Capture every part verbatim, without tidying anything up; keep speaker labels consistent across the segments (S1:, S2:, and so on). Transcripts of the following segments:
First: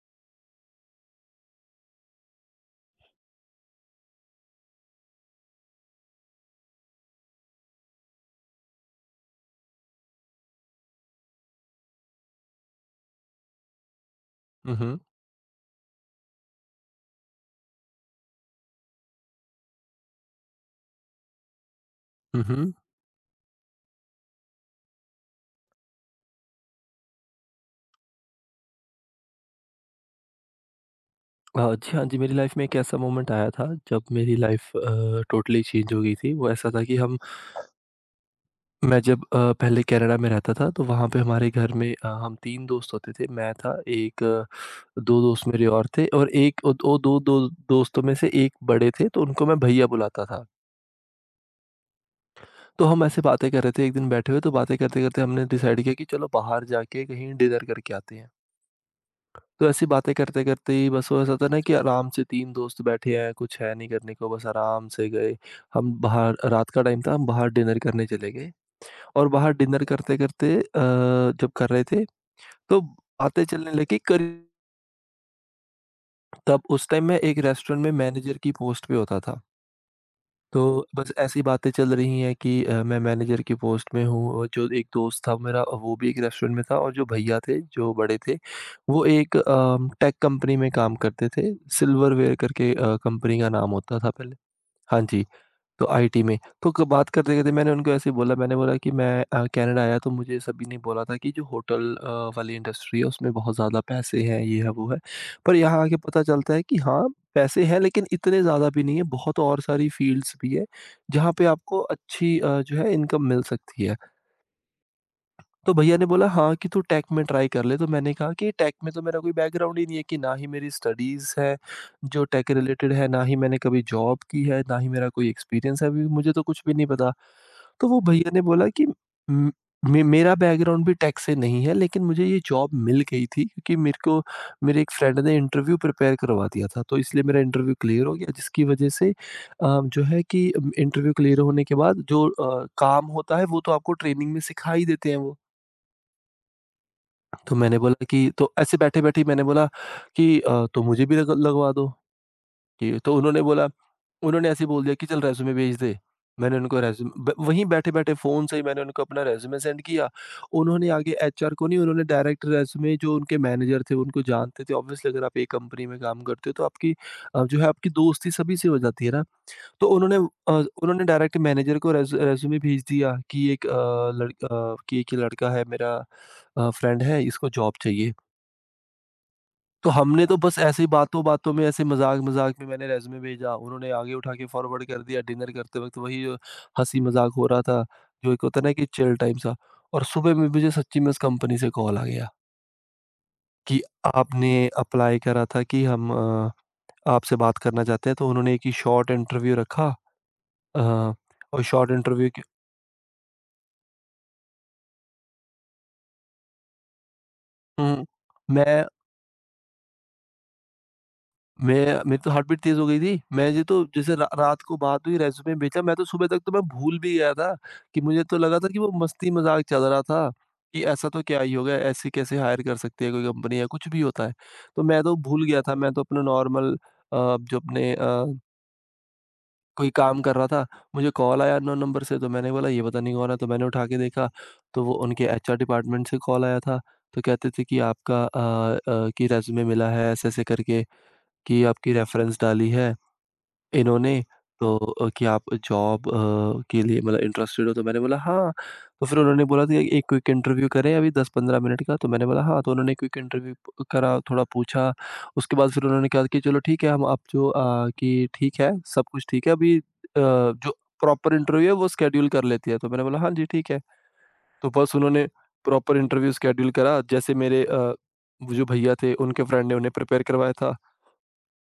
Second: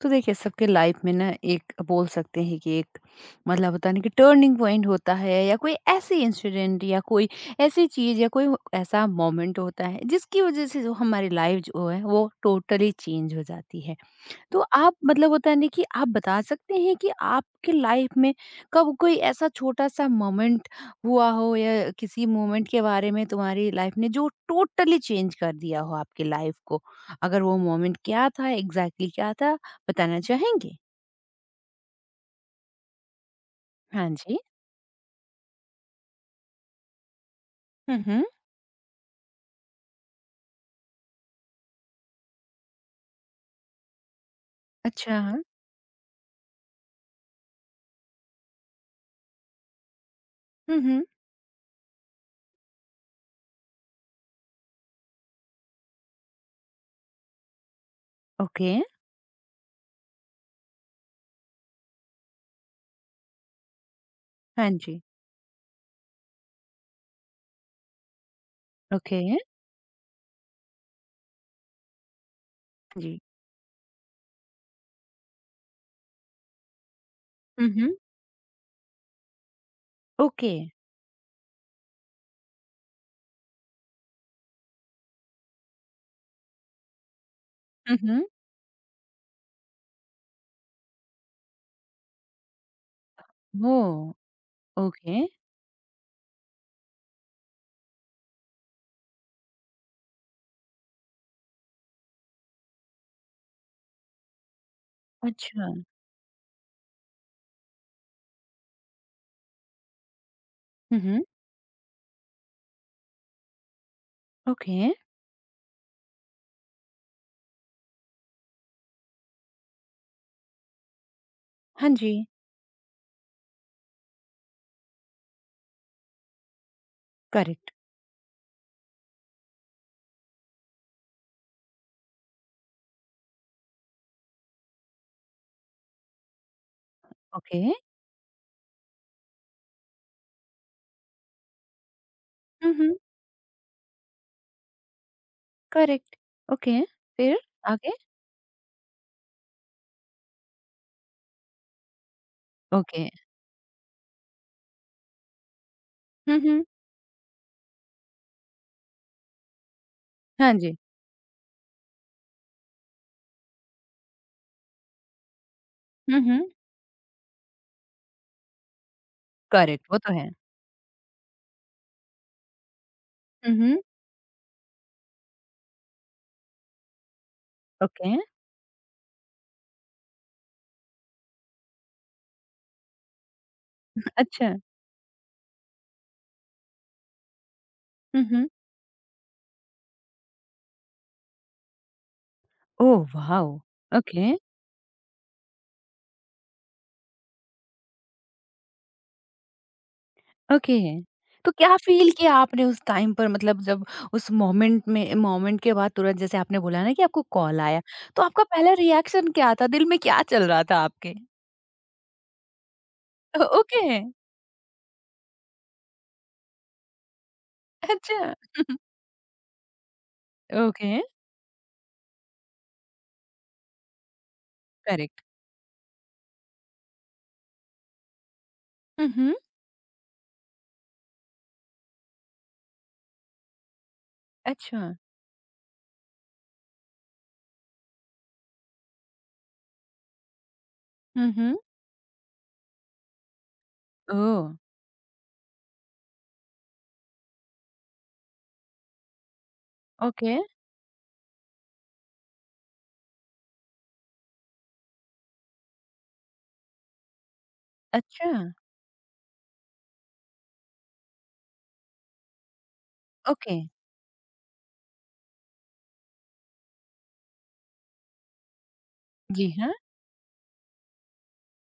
S1: तो देखिए सबके लाइफ में ना एक बोल सकते हैं कि एक मतलब होता नहीं कि टर्निंग पॉइंट होता है या कोई ऐसी इंसिडेंट या कोई ऐसी चीज या कोई ऐसा मोमेंट होता है जिसकी वजह से जो हमारी लाइफ जो है वो टोटली चेंज हो जाती है। तो
S2: हुँ,
S1: आप
S2: हुँ।
S1: मतलब होता है ना कि आप बता सकते हैं कि आपकी लाइफ में कब कोई ऐसा छोटा-सा मोमेंट हुआ हो या किसी
S2: हुँ,
S1: मोमेंट
S2: हुँ।
S1: के बारे में तुम्हारी लाइफ ने जो टोटली चेंज कर दिया हो आपकी लाइफ को? अगर वो मोमेंट क्या था, एग्ज़ैक्टली क्या था, बताना चाहेंगे?
S2: अ, जी, हाँ जी, मेरी लाइफ़ में एक ऐसा मोमेंट आया था जब
S1: हाँ
S2: मेरी
S1: जी।
S2: लाइफ़ अ, टोटली चेंज हो गई थी। वो ऐसा था कि हम
S1: हुँ, हुँ।
S2: मैं जब अ, पहले कनाडा में रहता था तो वहाँ पे हमारे घर में अ, हम तीन दोस्त होते थे। मैं था, एक
S1: अच्छा।
S2: दो दोस्त मेरे और थे और एक ओ ओ 2 दो दोस्तों में से एक बड़े थे तो उनको मैं भैया बुलाता था।
S1: हुँ, हुँ।
S2: तो हम ऐसे बातें कर रहे थे एक दिन बैठे हुए, तो बातें करते-करते हमने डिसाइड किया कि चलो बाहर जाके कहीं डिनर करके आते हैं।
S1: ओके।
S2: तो ऐसी बातें करते-करते ही बस हो जाता है ना कि आराम से तीन दोस्त बैठे हैं, कुछ है नहीं करने को, बस
S1: हाँ
S2: आराम
S1: जी।
S2: से गए। हम बाहर रात का टाइम था, हम बाहर डिनर करने चले गए
S1: ओके।
S2: और बाहर डिनर करते-करते अ, जब कर रहे थे, तो
S1: जी।
S2: बातें चलने लगी। करीब तब उस टाइम मैं एक
S1: हुँ,
S2: रेस्टोरेंट में
S1: हुँ।
S2: मैनेजर की पोस्ट पे होता था।
S1: ओके।
S2: तो बस ऐसी बातें चल रही हैं कि अ, मैं मैनेजर की पोस्ट में हूँ और जो एक दोस्त था मेरा वो भी एक रेस्टोरेंट में था, और जो भैया थे जो
S1: हुँ,
S2: बड़े
S1: हुँ।
S2: थे वो एक टेक कंपनी में काम करते थे। सिल्वरवेयर करके अ, कंपनी का नाम होता था
S1: ओह!
S2: पहले। हाँ
S1: ओके।
S2: जी, तो आईटी में, तो क बात करते-करते मैंने उनको ऐसे बोला, मैंने बोला कि मैं अ, कनाडा आया तो मुझे सभी ने बोला था कि जो होटल अ, वाली इंडस्ट्री है उसमें बहुत ज़्यादा पैसे हैं, ये है, वो है। पर
S1: अच्छा।
S2: यहाँ आके पता चलता है कि हाँ, पैसे हैं लेकिन इतने ज़्यादा भी नहीं है, बहुत और सारी फ़ील्ड्स भी है,
S1: हुँ, हुँ।
S2: जहाँ पे आपको अच्छी अ, जो है इनकम मिल सकती है।
S1: ओके।
S2: तो भैया ने बोला हाँ कि तू टेक में ट्राई कर ले। तो मैंने कहा कि टेक में तो मेरा कोई बैकग्राउंड ही नहीं है, कि ना ही मेरी स्टडीज़ है
S1: हाँ जी।
S2: जो टेक रिलेटेड है, ना ही मैंने कभी जॉब की है, ना ही मेरा कोई एक्सपीरियंस है, अभी मुझे तो कुछ भी नहीं पता।
S1: करेक्ट।
S2: तो वो भैया ने बोला कि "म- मे, मेरा बैकग्राउंड भी टेक से नहीं है, लेकिन मुझे ये जॉब मिल गई थी क्योंकि मेरे को मेरे एक फ्रेंड ने इंटरव्यू प्रिपेयर करवा दिया था, तो इसलिए मेरा
S1: ओके।
S2: इंटरव्यू क्लियर हो गया, जिसकी वजह से अ, जो है कि इंटरव्यू क्लियर होने के बाद जो अ,
S1: हुँ, हुँ।
S2: काम होता है वो तो आपको ट्रेनिंग में सिखा ही देते हैं"। वो
S1: करेक्ट, ओके, फिर
S2: तो मैंने
S1: आगे?
S2: बोला, कि तो ऐसे बैठे-बैठे मैंने बोला कि अ, तो मुझे भी लग लगवा दो। कि
S1: ओके,
S2: तो उन्होंने बोला उन्होंने ऐसे ही बोल दिया कि चल रेज़्यूमे भेज दे।
S1: हुँ,
S2: मैंने
S1: हुँ,
S2: उनको रेज़्यूमे, ब वहीं बैठे-बैठे फ़ोन से ही मैंने उनको अपना रेज़्यूमे सेंड किया।
S1: हाँ जी,
S2: उन्होंने आगे एचआर को नहीं, उन्होंने डायरेक्ट रेज़्यूमे जो उनके मैनेजर थे उनको जानते थे, ऑब्वियसली अगर आप एक कंपनी में
S1: हुँ,
S2: काम
S1: हुँ,
S2: करते हो तो आपकी अ, जो है आपकी दोस्ती सभी से हो जाती है ना।
S1: करेक्ट
S2: तो
S1: वो तो
S2: उन्होंने
S1: है।
S2: अ, उन्होंने डायरेक्ट मैनेजर को रेज़ रेज़्यूमे भेज दिया कि
S1: हुँ,
S2: एक अ,
S1: हुँ,
S2: लड़ अ, कि एक ये लड़का है मेरा अ, फ्रेंड है, इसको जॉब चाहिए।
S1: ओके,
S2: तो हमने तो बस ऐसे ही बातों-बातों में, ऐसे मज़ाक-मज़ाक में मैंने रिज़्यूमे भेजा, उन्होंने आगे उठा के
S1: अच्छा,
S2: फॉरवर्ड कर दिया। डिनर करते वक़्त वही अ, हँसी-मज़ाक हो रहा था,
S1: हुँ,
S2: जो एक
S1: हुँ,
S2: होता है ना कि चिल टाइम सा। और सुबह में मुझे सच्ची में उस कंपनी से कॉल आ गया
S1: ओह वाओ!
S2: कि
S1: ओके,
S2: आपने अप्लाई करा था, कि हम अ, आपसे बात करना चाहते हैं। तो उन्होंने एक ही शॉर्ट इंटरव्यू रखा।
S1: ओके।
S2: अ,
S1: तो
S2: और
S1: क्या
S2: शॉर्ट
S1: फ़ील
S2: इंटरव्यू
S1: किया
S2: के
S1: आपने उस टाइम पर मतलब जब उस मोमेंट में मोमेंट के बाद तुरंत जैसे आपने बोला ना कि आपको कॉल आया,
S2: हुँ।
S1: तो आपका पहला
S2: मैं
S1: रिएक्शन क्या था? दिल में क्या चल रहा था आपके?
S2: मैं मेरी तो हार्ट बीट तेज़ हो गई थी।
S1: ओ
S2: मैं ये तो,
S1: ओके,
S2: जैसे रा रात को बात हुई रेज़्यूमे भेजा, मैं तो सुबह तक तो मैं भूल भी गया था। कि मुझे
S1: अच्छा,
S2: तो लगा था कि वो मस्ती-मज़ाक चल रहा था, कि
S1: ओके,
S2: ऐसा तो क्या ही हो गया, ऐसे कैसे हायर कर सकती है कोई कंपनी या कुछ भी होता है। तो मैं तो
S1: करेक्ट,
S2: भूल गया था, मैं तो अपना नॉर्मल अ, जो अपने अ,
S1: हुँ, हुँ,
S2: कोई काम कर रहा था। मुझे कॉल आया अननोन नंबर से, तो मैंने बोला ये पता नहीं कौन है, तो मैंने उठा के देखा,
S1: अच्छा,
S2: तो वो उनके एचआर डिपार्टमेंट से कॉल आया था। तो कहते थे कि आपका अ अ, कि रेज़्यूमे मिला है ऐसे-ऐसे करके,
S1: हुँ, हुँ,
S2: कि आपकी रेफ़रेंस डाली है। इन्होंने,
S1: ओह!
S2: तो अ, क्या आप जॉब अ, के लिए मतलब इंटरेस्टेड हो? तो मैंने बोला हाँ। तो फिर उन्होंने बोला कि एक क्विक
S1: ओके,
S2: इंटरव्यू करें अभी दस पंद्रह मिनट का। तो मैंने बोला हाँ, तो उन्होंने क्विक इंटरव्यू प करा, थोड़ा पूछा। उसके बाद फिर उन्होंने कहा कि चलो ठीक है, हम आप जो अ,
S1: अच्छा,
S2: कि ठीक है, सब कुछ ठीक है, अभी अ, जो प्रॉपर इंटरव्यू है वो शेड्यूल कर लेती है। तो मैंने बोला हाँ जी,
S1: ओके।
S2: ठीक है। तो बस उन्होंने प्रॉपर इंटरव्यू शेड्यूल करा। जैसे मेरे अ, वो जो भैया थे उनके
S1: जी
S2: फ्रेंड
S1: हाँ।
S2: ने उन्हें प्रिपेयर करवाया था,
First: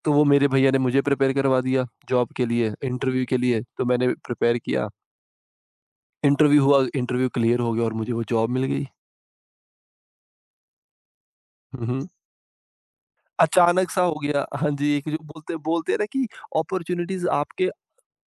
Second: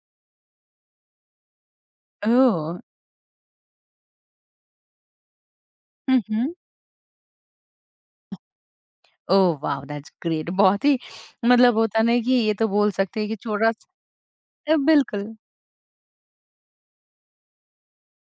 S2: तो वो मेरे भैया ने मुझे प्रिपेयर करवा दिया जॉब के लिए,
S1: ओह!
S2: इंटरव्यू के लिए, तो मैंने प्रिपेयर किया।
S1: हुँ, हुँ।
S2: इंटरव्यू हुआ, इंटरव्यू क्लियर हो गया और मुझे वो जॉब मिल गई।
S1: ओह वाव! दैट्स ग्रेट बहुत ही मतलब
S2: हुँ,
S1: होता
S2: हुँ।
S1: ना कि ये तो बोल सकते हैं कि
S2: अचानक सा
S1: छोटा-सा
S2: हो गया हाँ
S1: अ,
S2: जी, एक जो
S1: बिल्कुल।
S2: बोलते बोलते हैं ना कि अपॉर्च्युनिटीज़ आपके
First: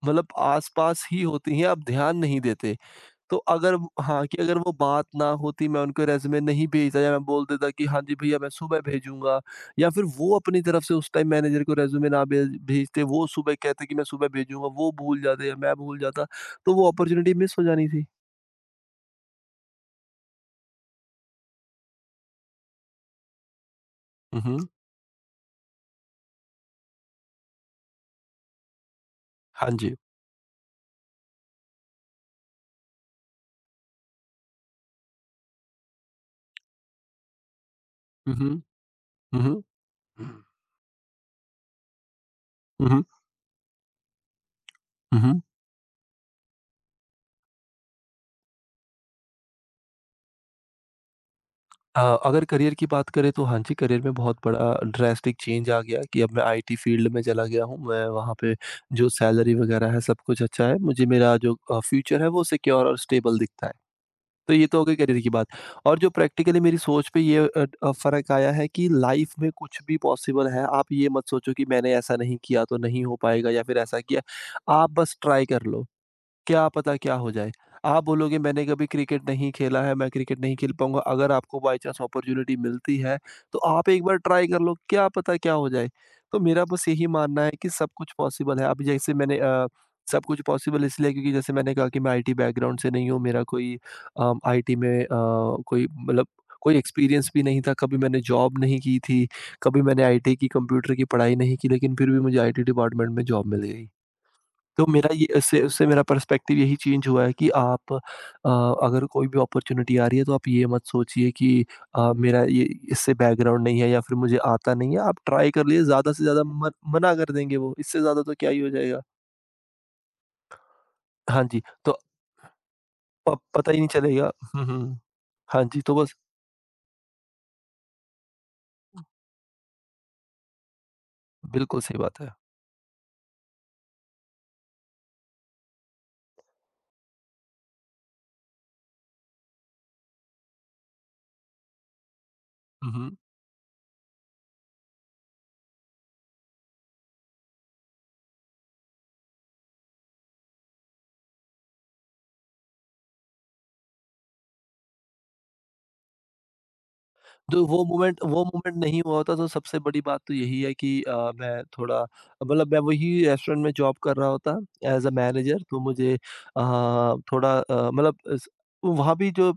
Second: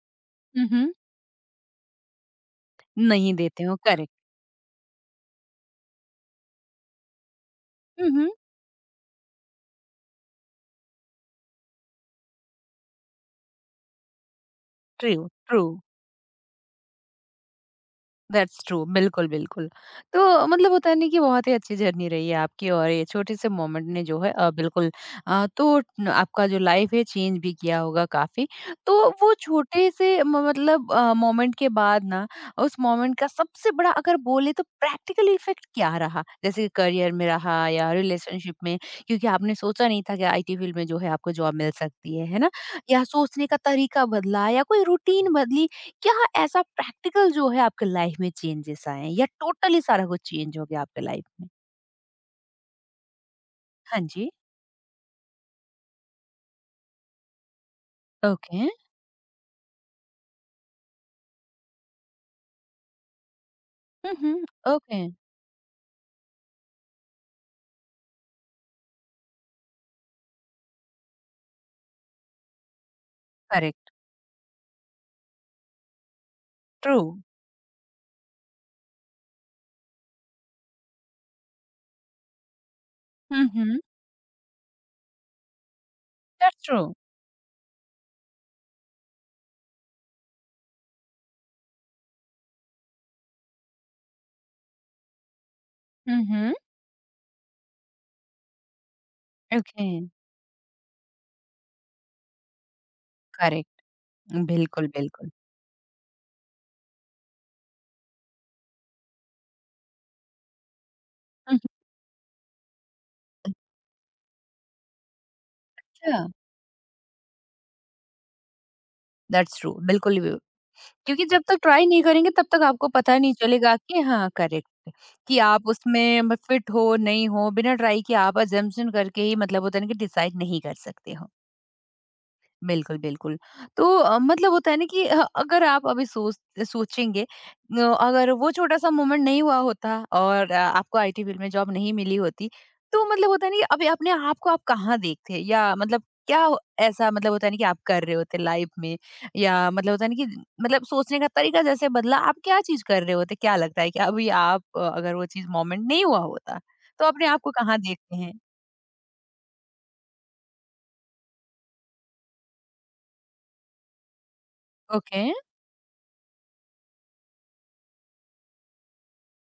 S2: मतलब
S1: हुँ, हुँ।
S2: आस-पास ही होती हैं, आप ध्यान नहीं देते।
S1: नहीं
S2: तो
S1: देते
S2: अगर
S1: हो
S2: वो,
S1: करेक्ट।
S2: हाँ, कि अगर वो बात ना होती मैं उनको रेज़्यूमे नहीं भेजता या मैं बोल देता कि हाँ
S1: हुँ,
S2: जी,
S1: हुँ।
S2: भैया मैं सुबह भेजूँगा, या फिर वो अपनी तरफ से उस टाइम मैनेजर को रेज़्यूमे ना भेज भेजते, वो सुबह कहते कि मैं सुबह भेजूँगा, वो
S1: ट्रू,
S2: भूल जाते या
S1: ट्रू।
S2: मैं भूल जाता, तो वो अपॉर्च्युनिटी मिस हो जानी थी।
S1: दैट्स ट्रू बिल्कुल, बिल्कुल। तो मतलब होता है ना कि बहुत ही अच्छी जर्नी रही है आपकी और ये छोटे-से मोमेंट ने जो है
S2: हुँ,
S1: अ,
S2: हुँ।
S1: बिल्कुल अ, तो न आपका जो लाइफ है चेंज भी किया होगा काफ़ी। तो वो
S2: हाँ जी।
S1: छोटे-से म मतलब अ, मोमेंट के बाद ना उस मोमेंट का सबसे बड़ा अगर बोले तो प्रैक्टिकल इफ़ेक्ट क्या रहा? जैसे करियर में रहा या
S2: हुँ, हुँ।
S1: रिलेशनशिप में क्योंकि
S2: हुँ,
S1: आपने
S2: हुँ।
S1: सोचा नहीं था कि
S2: हुँ,
S1: आईटी फ़ील्ड में जो है आपको जॉब मिल सकती है, है ना? या
S2: हुँ।
S1: सोचने का तरीका बदला या कोई
S2: हुँ,
S1: रूटीन
S2: हुँ।
S1: बदली क्या ऐसा प्रैक्टिकल जो है आपके लाइफ में चेंजेस आए हैं या टोटली सारा कुछ चेंज हो गया आपके लाइफ में?
S2: अ, अगर करियर की बात करें तो हाँ जी,
S1: हाँ
S2: करियर में
S1: जी,
S2: बहुत बड़ा ड्रास्टिक चेंज आ गया, कि अब मैं आईटी फील्ड में चला गया हूँ। मैं वहाँ पे
S1: ओके।
S2: जो सैलरी वगैरह है सब कुछ अच्छा है। मुझे मेरा जो अ, फ्यूचर है वो सिक्योर और स्टेबल दिखता है।
S1: हुँ, हुँ,
S2: तो ये तो हो गई
S1: ओके,
S2: करियर की बात। और जो प्रैक्टिकली मेरी सोच पे ये अ, अ, फ़र्क आया है कि लाइफ़ में कुछ भी पॉसिबल है। आप ये मत सोचो कि मैंने ऐसा नहीं किया तो नहीं हो पाएगा या फिर
S1: करेक्ट,
S2: ऐसा किया। आप बस ट्राई कर लो। क्या पता
S1: ट्रू।
S2: क्या हो जाए? आप बोलोगे मैंने कभी क्रिकेट नहीं खेला है, मैं क्रिकेट नहीं खेल पाऊँगा, अगर आपको बाय चांस अपॉर्च्युनिटी मिलती है,
S1: हुँ,
S2: तो
S1: हुँ,
S2: आप एक बार ट्राई कर लो, क्या पता क्या हो जाए? तो
S1: दैट्स
S2: मेरा
S1: ट्रू।
S2: बस यही मानना है कि सब कुछ पॉसिबल है। अब जैसे मैंने अ, सब कुछ पॉसिबल इसलिए क्योंकि जैसे मैंने कहा कि मैं आईटी बैकग्राउंड से नहीं हूँ, मेरा कोई अम, आईटी में अ, कोई
S1: हुँ,
S2: मतलब
S1: हुँ,
S2: कोई एक्सपीरियंस भी नहीं था, कभी मैंने जॉब नहीं की थी, कभी
S1: ओके,
S2: मैंने आईटी की कंप्यूटर की पढ़ाई नहीं की, लेकिन फिर भी मुझे आईटी डिपार्टमेंट में जॉब मिल
S1: करेक्ट,
S2: गई। तो
S1: बिल्कुल,
S2: मेरा ये
S1: बिल्कुल।
S2: इससे उससे मेरा पर्सपेक्टिव यही चेंज हुआ है कि आप अ, अगर कोई भी अपॉर्चुनिटी आ रही है तो आप ये मत सोचिए
S1: हुँ, हुँ,
S2: कि अ, मेरा ये इससे बैकग्राउंड नहीं है या फिर मुझे आता नहीं है, आप ट्राई कर लिए ज़्यादा से
S1: अच्छा,
S2: ज़्यादा मन- मना कर देंगे, वो इससे ज़्यादा तो क्या ही हो जाएगा।
S1: दैट्स ट्रू, बिल्कुल भी क्योंकि जब
S2: हाँ
S1: तक
S2: जी,
S1: ट्राई
S2: तो
S1: नहीं करेंगे तब तक आपको पता नहीं
S2: प- पता
S1: चलेगा
S2: ही नहीं
S1: कि हाँ,
S2: चलेगा। हम्म,
S1: करेक्ट,
S2: हम्म।
S1: कि
S2: हाँ
S1: आप
S2: जी, तो बस,
S1: उसमें म फिट हो, नहीं हो, बिना ट्राई किए आप अजम्पशन करके ही मतलब होता है ना कि डिसाइड नहीं कर सकते हो।
S2: बिल्कुल सही बात है।
S1: बिल्कुल, बिल्कुल। तो अ, मतलब होता है ना कि अ, अगर आप अभी सोच सोचेंगे अ, अगर वो छोटा-सा मोमेंट नहीं हुआ होता और अ, आपको आईटी फील्ड में जॉब नहीं मिली होती,
S2: हम्म,
S1: तो
S2: हम्म।
S1: मतलब होता है ना कि अभी अपने आप को आप कहाँ देखते हैं? या मतलब क्या हो- ऐसा मतलब होता है ना कि आप कर रहे होते लाइफ में? या मतलब होता है ना कि मतलब सोचने का तरीका जैसे बदला, आप क्या चीज़ कर रहे होते? क्या लगता है कि अभी आप अ, अगर वो चीज़ मोमेंट नहीं हुआ होता, तो अपने आप को
S2: तो
S1: कहाँ
S2: वो
S1: देखते
S2: मोमेंट,
S1: हैं?
S2: वो मोमेंट नहीं हुआ होता तो सबसे बड़ी बात तो यही है कि अ, मैं थोड़ा, मतलब मैं वही रेस्टोरेंट में जॉब कर रहा होता एज अ
S1: ओके,
S2: मैनेजर, तो मुझे अ, थोड़ा अ, मतलब इस- वहाँ भी जो अ,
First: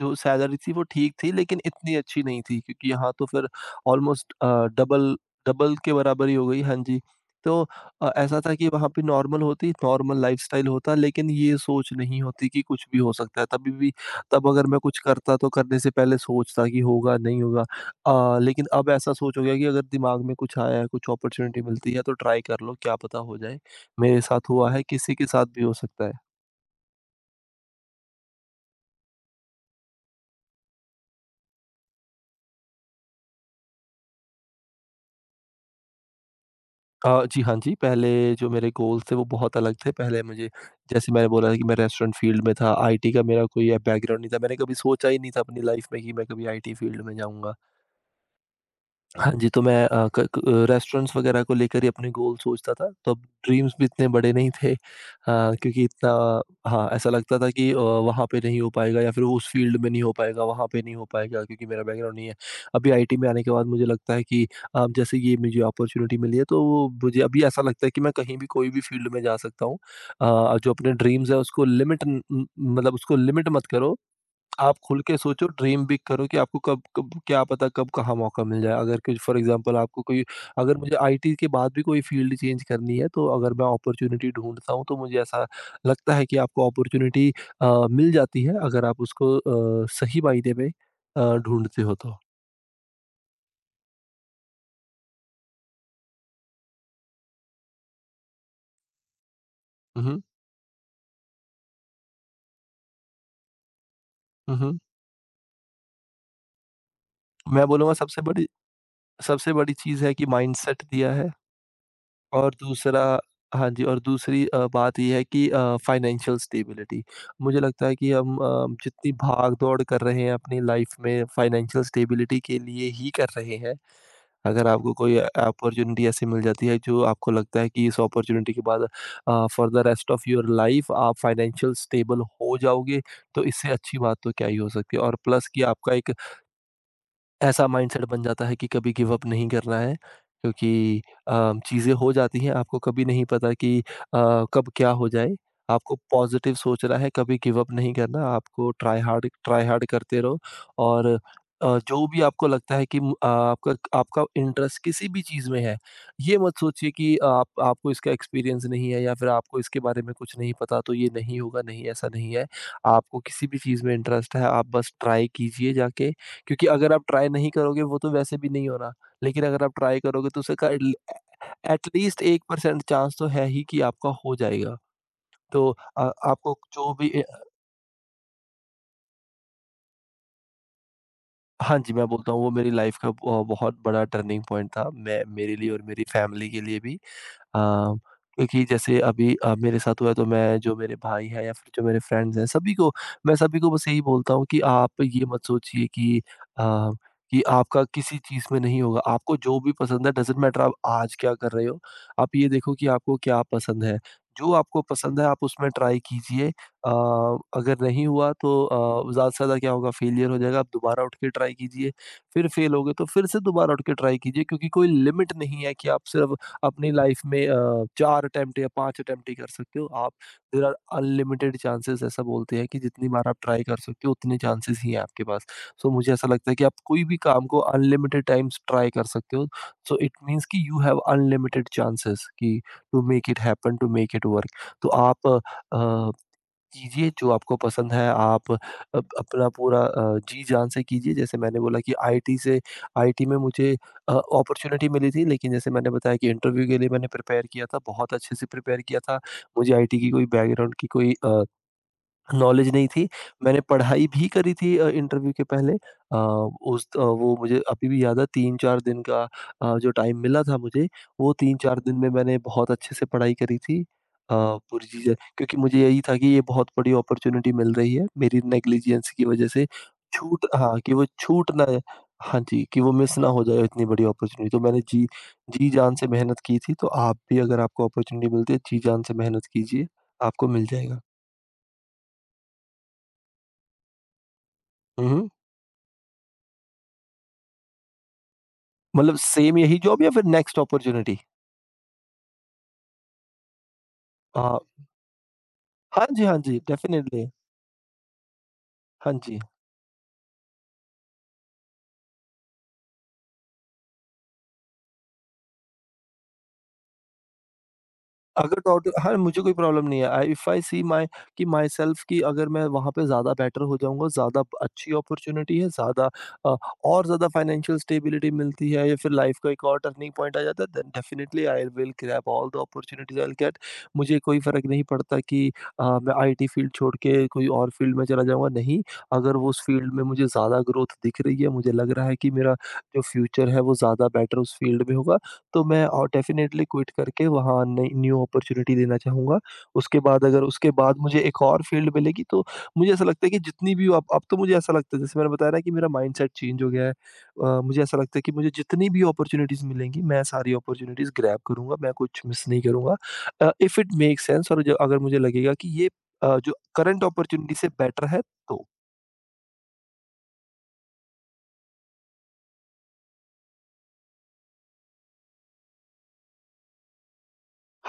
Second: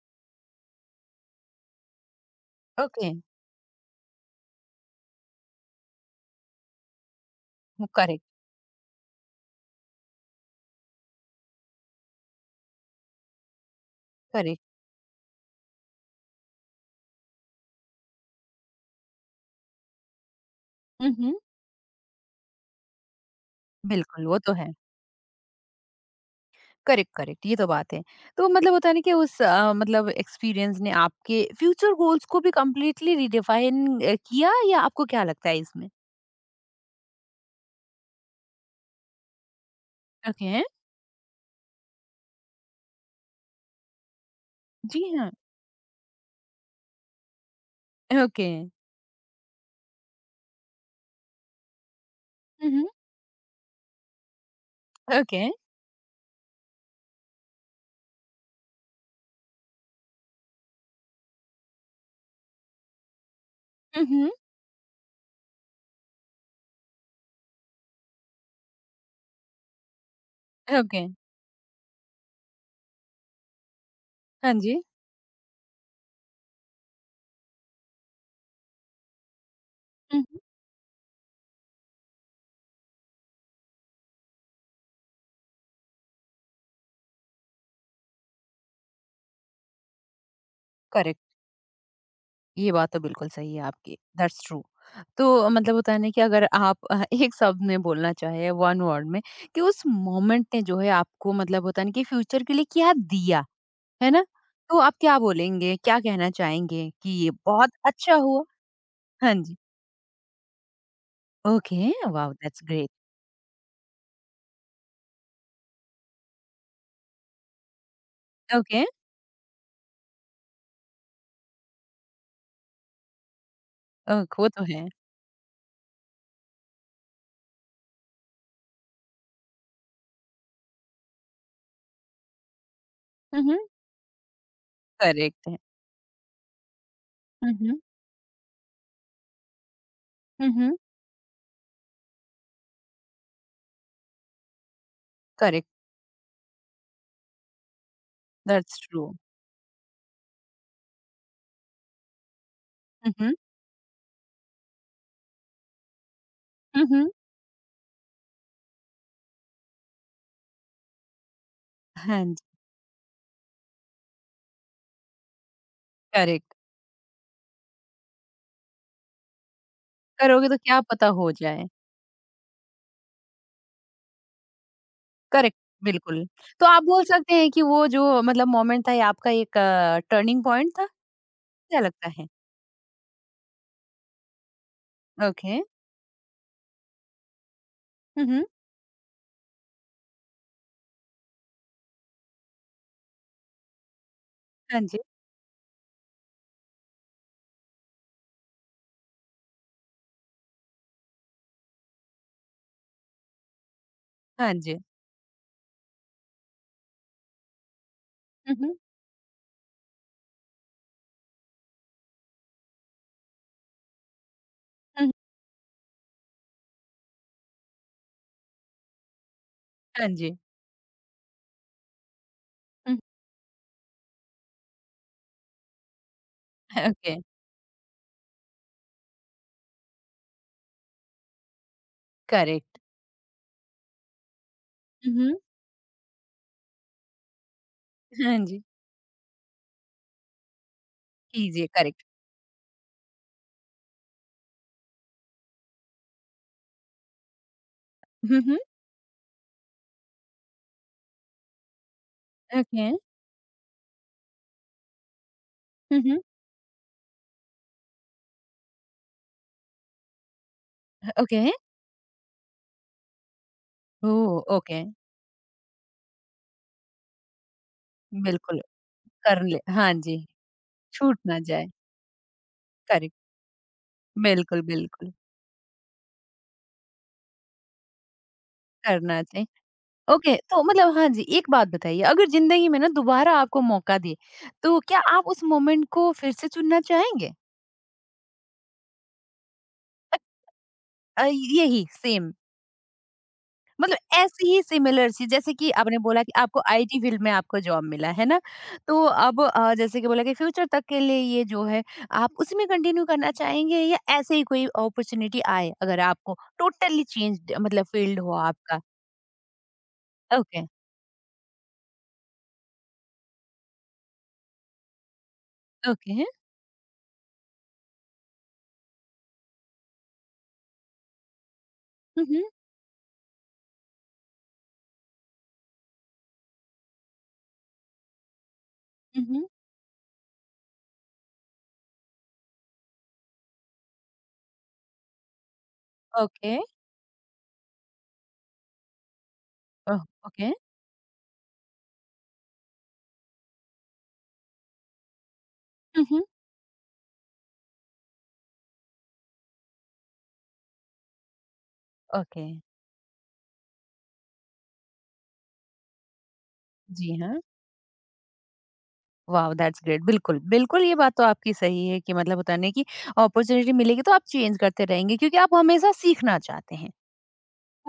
S2: जो सैलरी थी वो ठीक थी लेकिन इतनी अच्छी नहीं थी, क्योंकि
S1: ओके।
S2: यहाँ तो फिर ऑलमोस्ट डबल डबल के बराबर ही हो गई, हाँ जी। तो अ,
S1: करेक्ट,
S2: ऐसा था कि वहाँ पे नॉर्मल होती नॉर्मल लाइफस्टाइल होता, लेकिन ये सोच नहीं होती कि कुछ भी हो सकता है, तभी भी तब
S1: करेक्ट।
S2: अगर मैं कुछ करता तो करने से पहले सोचता कि होगा, नहीं होगा। अ, लेकिन अब ऐसा सोच हो गया कि अगर दिमाग में कुछ आया है, कुछ
S1: हुँ, हुँ।
S2: अपॉर्च्युनिटी मिलती है तो ट्राई कर लो, क्या पता हो जाए। मेरे
S1: बिल्कुल, वो
S2: साथ
S1: तो
S2: हुआ
S1: है।
S2: है, किसी के साथ भी हो सकता है।
S1: करेक्ट, करेक्ट, ये तो बात है। तो मतलब होता है ना कि उस अ, मतलब एक्सपीरियंस ने आपके फ्यूचर गोल्स को भी कंप्लीटली रिडिफाइन अ, किया या आपको क्या लगता है इसमें?
S2: अ, जी, हाँ जी, पहले जो मेरे गोल्स थे वो बहुत अलग थे। पहले मुझे,
S1: ओके,
S2: जैसे मैंने बोला था कि मैं रेस्टोरेंट फील्ड में था, आईटी का मेरा कोई बैकग्राउंड नहीं था। मैंने कभी
S1: जी
S2: सोचा ही
S1: हाँ।
S2: नहीं था अपनी लाइफ़ में कि मैं कभी आईटी फील्ड में जाऊँगा।
S1: ओके।
S2: हाँ जी, तो मैं अ, क क रेस्टोरेंट्स वगैरह को लेकर ही अपने गोल
S1: हुँ,
S2: सोचता
S1: हुँ।
S2: था, तब ड्रीम्स भी इतने बड़े नहीं थे, अ,
S1: ओके।
S2: क्योंकि इतना, हाँ, ऐसा लगता था कि अ, वहाँ पे नहीं हो पाएगा, या फिर उस फील्ड में नहीं हो पाएगा, वहाँ पे नहीं हो पाएगा क्योंकि मेरा बैकग्राउंड नहीं है। अभी आईटी में आने के बाद मुझे
S1: हुँ,
S2: लगता है
S1: हुँ।
S2: कि अ, जैसे ये मुझे अपॉर्च्युनिटी मिली है, तो वो मुझे अभी ऐसा लगता है कि मैं कहीं भी कोई भी फील्ड में जा सकता हूँ। अ, जो अपने
S1: ओके।
S2: ड्रीम्स हैं उसको लिमिट न न मतलब उसको लिमिट मत करो।
S1: हाँ
S2: आप
S1: जी।
S2: खुल के सोचो, ड्रीम बिग करो कि आपको कब कब क्या पता कब कहाँ मौका मिल जाए। अगर कुछ फॉर एग्ज़ाम्पल आपको
S1: हुँ,
S2: कोई,
S1: हुँ।
S2: अगर मुझे आईटी के बाद भी कोई फ़ील्ड चेंज करनी है, तो अगर मैं अपॉर्च्युनिटी ढूँढता हूँ, तो मुझे ऐसा लगता है कि आपको अपॉर्च्युनिटी अ, मिल जाती है अगर आप उसको अ, सही मायने में
S1: करेक्ट,
S2: अ, ढूँढते हो तो।
S1: ये बात तो बिल्कुल सही है आपकी, दैट्स ट्रू। तो मतलब होता है ना कि अगर आप अ, एक शब्द में बोलना चाहें, वन वर्ड में कि उस
S2: हुँ, हुँ।
S1: मोमेंट ने जो है आपको मतलब होता है ना कि फ्यूचर के लिए क्या दिया? है ना?
S2: हुँ, हुँ।
S1: तो आप क्या बोलेंगे, क्या कहना चाहेंगे कि ये
S2: मैं
S1: बहुत
S2: बोलूँगा
S1: अच्छा
S2: सबसे
S1: हुआ?
S2: बड़ी,
S1: हाँ
S2: सबसे
S1: जी।
S2: बड़ी चीज़ है कि माइंडसेट दिया है।
S1: ओके, वाओ
S2: और
S1: दैट्स ग्रेट।
S2: दूसरा, हाँ जी, और दूसरी अ, बात ये है कि अ, फाइनेंशियल स्टेबिलिटी। मुझे लगता है कि हम अ,
S1: ओके,
S2: जितनी भाग-दौड़ कर रहे हैं अपनी लाइफ में फाइनेंशियल स्टेबिलिटी के लिए ही कर रहे हैं।
S1: ओक वो तो
S2: अगर
S1: है।
S2: आपको कोई अपॉर्च्युनिटी ऐसी मिल जाती है जो आपको लगता है कि इस अपॉर्च्युनिटी के बाद अ, for the rest of your life आप फाइनेंशियल स्टेबल हो जाओगे,
S1: हुँ,
S2: तो
S1: हुँ,
S2: इससे अच्छी बात तो क्या ही हो सकती है। और प्लस
S1: करेक्ट है।
S2: कि आपका एक
S1: हुँ,
S2: ऐसा
S1: हुँ,
S2: माइंडसेट बन जाता है कि कभी गिव अप नहीं करना है
S1: हुँ, हुँ,
S2: क्योंकि अ, चीज़ें हो जाती हैं, आपको कभी नहीं पता कि अ, कब क्या हो जाए।
S1: करेक्ट,
S2: आपको पॉज़िटिव सोचना है, कभी गिव अप नहीं करना, आपको
S1: that's
S2: try
S1: true.
S2: Hard, try hard करते रहो। और अ, जो भी आपको लगता है कि
S1: हुँ,
S2: म अ,
S1: हुँ,
S2: आपका, आपका इंटरेस्ट किसी भी चीज़ में है, ये मत
S1: हुँ,
S2: सोचिए
S1: हुँ,
S2: कि आप, आपको इसका एक्सपीरियंस नहीं है या फिर आपको इसके बारे में कुछ नहीं पता तो ये नहीं होगा, नहीं ऐसा
S1: हाँ
S2: नहीं
S1: जी,
S2: है। आपको किसी भी चीज़ में इंटरेस्ट है, आप बस ट्राई कीजिए जाके,
S1: करेक्ट।
S2: क्योंकि अगर आप ट्राई नहीं करोगे वो तो वैसे भी नहीं हो रहा, लेकिन अगर आप ट्राई करोगे तो
S1: करोगे तो
S2: उसका
S1: क्या
S2: एल
S1: पता हो जाए।
S2: At least one percent chance तो है ही कि आपका हो जाएगा।
S1: करेक्ट,
S2: तो अ,
S1: बिल्कुल।
S2: आपको
S1: तो आप
S2: जो
S1: बोल
S2: भी ए
S1: सकते हैं कि वो जो मतलब मोमेंट था ये आपका एक अ, टर्निंग पॉइंट था?
S2: हाँ
S1: क्या
S2: जी, मैं
S1: लगता है?
S2: बोलता हूँ वो मेरी लाइफ़ का ब बहुत बड़ा टर्निंग पॉइंट था। मैं,
S1: ओके।
S2: मेरे लिए और मेरी फैमिली के लिए भी। अ,
S1: हुँ, हुँ,
S2: क्योंकि जैसे अभी अ, मेरे साथ हुआ है तो मैं, जो मेरे भाई हैं या फिर जो मेरे फ्रेंड्स हैं सभी को, मैं सभी को बस यही बोलता हूँ कि
S1: हाँ जी,
S2: आप ये मत सोचिए कि अ, कि आपका किसी चीज़ में नहीं होगा। आपको जो भी पसंद है, डज़न्ट मैटर आप आज क्या कर रहे हो। आप ये देखो कि आपको क्या पसंद है। जो
S1: हाँ जी।
S2: आपको पसंद है आप उसमें ट्राई कीजिए। अ, अगर नहीं हुआ तो
S1: हुँ, हुँ,
S2: अ, ज़्यादा से ज़्यादा क्या होगा, फेलियर हो जाएगा। आप दोबारा उठ के ट्राई कीजिए। फिर फेल हो गए तो फिर से दोबारा उठ के ट्राई कीजिए, क्योंकि कोई
S1: हुँ,
S2: लिमिट नहीं है कि आप सिर्फ़ अपनी लाइफ में अ, चार अटेम्प्ट या पाँच अटेम्प्ट ही कर सकते हो
S1: हाँ
S2: आप।
S1: जी।
S2: देयर आर अनलिमिटेड चांसेस, ऐसा बोलते हैं कि
S1: हुँ,
S2: जितनी बार आप ट्राई कर सकते हो उतने चांसेस ही हैं आपके पास। सो so, मुझे ऐसा लगता है कि आप कोई
S1: ओके,
S2: भी काम को अनलिमिटेड टाइम्स ट्राई कर सकते हो। सो इट मीन्स कि यू हैव अनलिमिटेड चांसेस कि
S1: correct.
S2: To make it happen, to make it work. तो
S1: हुँ,
S2: आप
S1: हुँ।
S2: अ कीजिए जो आपको पसंद है,
S1: हाँ
S2: आप
S1: जी,
S2: अप अपना पूरा अ, जी-जान से कीजिए। जैसे मैंने
S1: कीजिए
S2: बोला कि
S1: करेक्ट।
S2: आईटी से, आईटी में मुझे अ, अपॉर्च्युनिटी मिली थी, लेकिन जैसे मैंने बताया कि इंटरव्यू के लिए मैंने प्रिपेयर किया था, बहुत अच्छे
S1: हुँ,
S2: से
S1: हुँ,
S2: प्रिपेयर किया था। मुझे आईटी की कोई बैकग्राउंड की कोई अ नॉलेज
S1: ओके।
S2: नहीं थी। मैंने पढ़ाई भी करी थी अ, इंटरव्यू के पहले
S1: हुँ,
S2: अ,
S1: हुँ,
S2: उस अ, वो मुझे अभी भी याद है तीन चार दिन का, अ, जो टाइम मिला था मुझे, वो
S1: ओके।
S2: तीन चार दिन में मैंने बहुत अच्छे से पढ़ाई करी थी। अ,
S1: ओह! ओके,
S2: पूरी चीज़ें, क्योंकि मुझे यही था कि ये बहुत बड़ी अपॉर्च्युनिटी मिल रही है, मेरी
S1: बिल्कुल
S2: नेग्लिजेंस की
S1: कर
S2: वज़ह
S1: ले
S2: से
S1: हाँ जी,
S2: छूट हाँ, कि वो
S1: छूट ना
S2: छूट
S1: जाए,
S2: ना हाँ जी, कि वो
S1: करेक्ट।
S2: मिस ना हो जाए इतनी बड़ी अपॉर्च्युनिटी। तो
S1: बिल्कुल,
S2: मैंने जी
S1: बिल्कुल,
S2: जी-जान से मेहनत की थी, तो आप भी अगर आपको अपॉर्च्युनिटी मिलती है, जी-जान से
S1: करना चाहिए।
S2: मेहनत कीजिए,
S1: ओके,
S2: आपको
S1: तो
S2: मिल
S1: मतलब
S2: जाएगा।
S1: हाँ जी, एक बात बताइए अगर ज़िंदगी में ना दोबारा आपको मौका दें, तो क्या
S2: हुँ,
S1: आप
S2: हुँ।
S1: उस मोमेंट को फिर से चुनना चाहेंगे?
S2: मतलब सेम यही जॉब या फिर नेक्स्ट अपॉर्च्युनिटी?
S1: अ, यही सेम। मतलब ऐसी
S2: अ,
S1: ही सिमिलर सी जैसे कि आपने
S2: हाँ
S1: बोला
S2: जी,
S1: कि
S2: हाँ जी,
S1: आपको आईटी फील्ड
S2: डेफ़िनेटली।
S1: में आपको जॉब मिला है ना तो
S2: हाँ जी।
S1: अब अ, जैसे कि बोला कि फ्यूचर तक के लिए ये जो है आप उसी में कंटिन्यू करना चाहेंगे या ऐसे ही कोई अपॉर्चुनिटी आए अगर आपको टोटली चेंज मतलब फील्ड हो
S2: अगर
S1: आपका।
S2: टॉट हाँ, मुझे कोई प्रॉब्लम नहीं है। I if
S1: okay.
S2: I see my कि मायसेल्फ कि अगर मैं वहाँ पे ज़्यादा बेटर हो जाऊँगा, ज़्यादा अच्छी अपॉर्च्युनिटी है, ज़्यादा
S1: ओके।
S2: अ, और ज़्यादा फाइनेंशियल स्टेबिलिटी मिलती है या फिर लाइफ का एक और टर्निंग पॉइंट आ जाता है, then definitely I will grab
S1: hmm.
S2: All the opportunities I will get. मुझे कोई फ़र्क नहीं पड़ता कि अ, मैं आईटी फील्ड छोड़ के कोई और फील्ड में चला जाऊँगा, नहीं। अगर
S1: हम्म।
S2: वो उस फील्ड में मुझे ज़्यादा ग्रोथ दिख रही है, मुझे लग रहा है कि मेरा, जो फ्यूचर है वो ज़्यादा बेटर उस फील्ड में होगा, तो मैं और
S1: ओके।
S2: डेफ़िनेटली क्विट करके वहाँ नई न्यू अपॉर्च्युनिटी देना चाहूँगा।
S1: ओह,
S2: उसके बाद अगर,
S1: ओके।
S2: उसके बाद मुझे एक और फ़ील्ड मिलेगी तो, मुझे ऐसा लगता है कि जितनी भी अब अब तो मुझे ऐसा लगता है, जैसे मैंने बताया ना कि मेरा
S1: हम्म।
S2: माइंडसेट चेंज हो गया है। अ, मुझे ऐसा लगता है कि मुझे जितनी भी अपॉर्च्युनिटीज़ मिलेंगी, मैं सारी अपॉर्च्युनिटीज़ ग्रैब करूँगा, मैं कुछ मिस
S1: ओके।
S2: नहीं करूँगा। Uh, if it makes sense, और ज अगर मुझे लगेगा कि ये अ, जो करंट
S1: जी हाँ।
S2: अपॉर्च्युनिटी से बेटर है तो।
S1: वाह दैट्स ग्रेट बिल्कुल बिल्कुल ये बात तो आपकी सही है कि मतलब होता नहीं कि अपॉर्चुनिटी मिलेगी तो आप चेंज करते रहेंगे क्योंकि आप हमेशा सीखना चाहते हैं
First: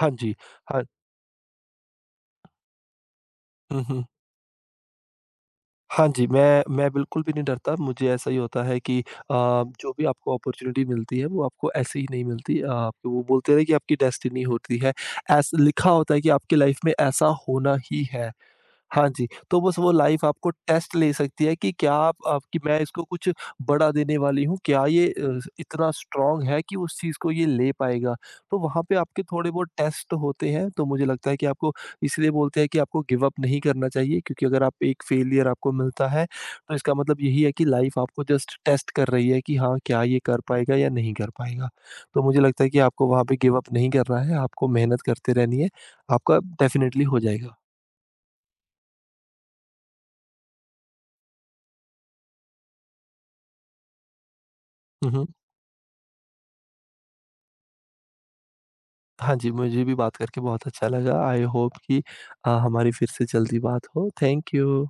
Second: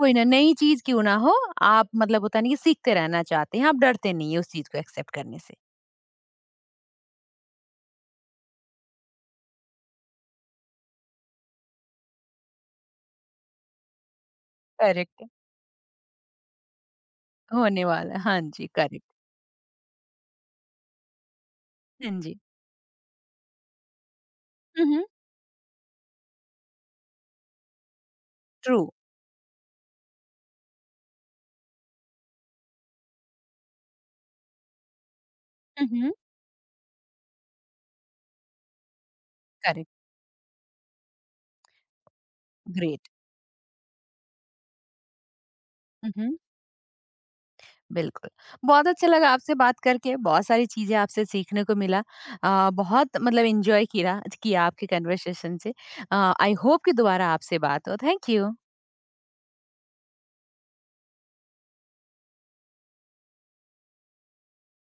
S2: हाँ
S1: ना,
S2: जी।
S1: नई चीज़
S2: हाँ।
S1: क्यों ना हो, आप मतलब होता नहीं कि सीखते रहना चाहते हैं, आप
S2: हुँ, हुँ।
S1: डरते नहीं है उस चीज़ को एक्सेप्ट करने से।
S2: हाँ जी, मैं मैं बिल्कुल भी नहीं डरता। मुझे ऐसा ही होता है कि अ, जो भी आपको अपॉर्च्युनिटी मिलती है, वो आपको ऐसे ही नहीं मिलती। अ, आपको वो बोलते हैं ना कि आपकी डेस्टिनी होती है।
S1: करेक्ट।
S2: ऐस लिखा होता है कि आपकी लाइफ़ में ऐसा होना
S1: होने
S2: ही
S1: वाला है।
S2: है।
S1: हाँ जी, करेक्ट।
S2: हाँ जी, तो बस वो लाइफ़ आपको टेस्ट ले सकती है कि क्या आप,
S1: हाँ जी।
S2: आपकी, मैं इसको कुछ बड़ा देने वाली हूँ,
S1: हुँ,
S2: क्या
S1: हुँ।
S2: ये अ, इतना स्ट्रॉन्ग है कि उस चीज़ को ये ले पाएगा? तो
S1: ट्रू।
S2: वहाँ पे आपके थोड़े बहुत टेस्ट होते हैं, तो मुझे लगता है कि आपको, इसलिए बोलते हैं कि आपको गिव अप नहीं करना चाहिए, क्योंकि अगर आप एक फेलियर आपको
S1: हुँ,
S2: मिलता
S1: हुँ।
S2: है, तो इसका मतलब यही है कि लाइफ़ आपको जस्ट टेस्ट कर रही है कि हाँ,
S1: करेक्ट,
S2: क्या ये कर पाएगा या नहीं कर पाएगा? तो मुझे लगता है कि आपको
S1: ग्रेट।
S2: वहाँ पे गिव अप नहीं करना है, आपको मेहनत करते रहनी है,
S1: हुँ, हुँ।
S2: आपका डेफ़िनेटली हो जाएगा।
S1: बिल्कुल। बहुत अच्छा लगा आपसे बात करके, बहुत सारी चीज़ें आपसे सीखने को मिला। अ, बहुत मतलब एन्जॉय किया किया आपके
S2: हुँ, हुँ।
S1: कन्वर्सेशन से। अ, आई होप कि दोबारा आपसे बात हो। Thank you.
S2: हाँ जी, मुझे भी बात करके बहुत अच्छा लगा। आई होप कि अ, हमारी फिर से जल्दी बात हो। Thank you.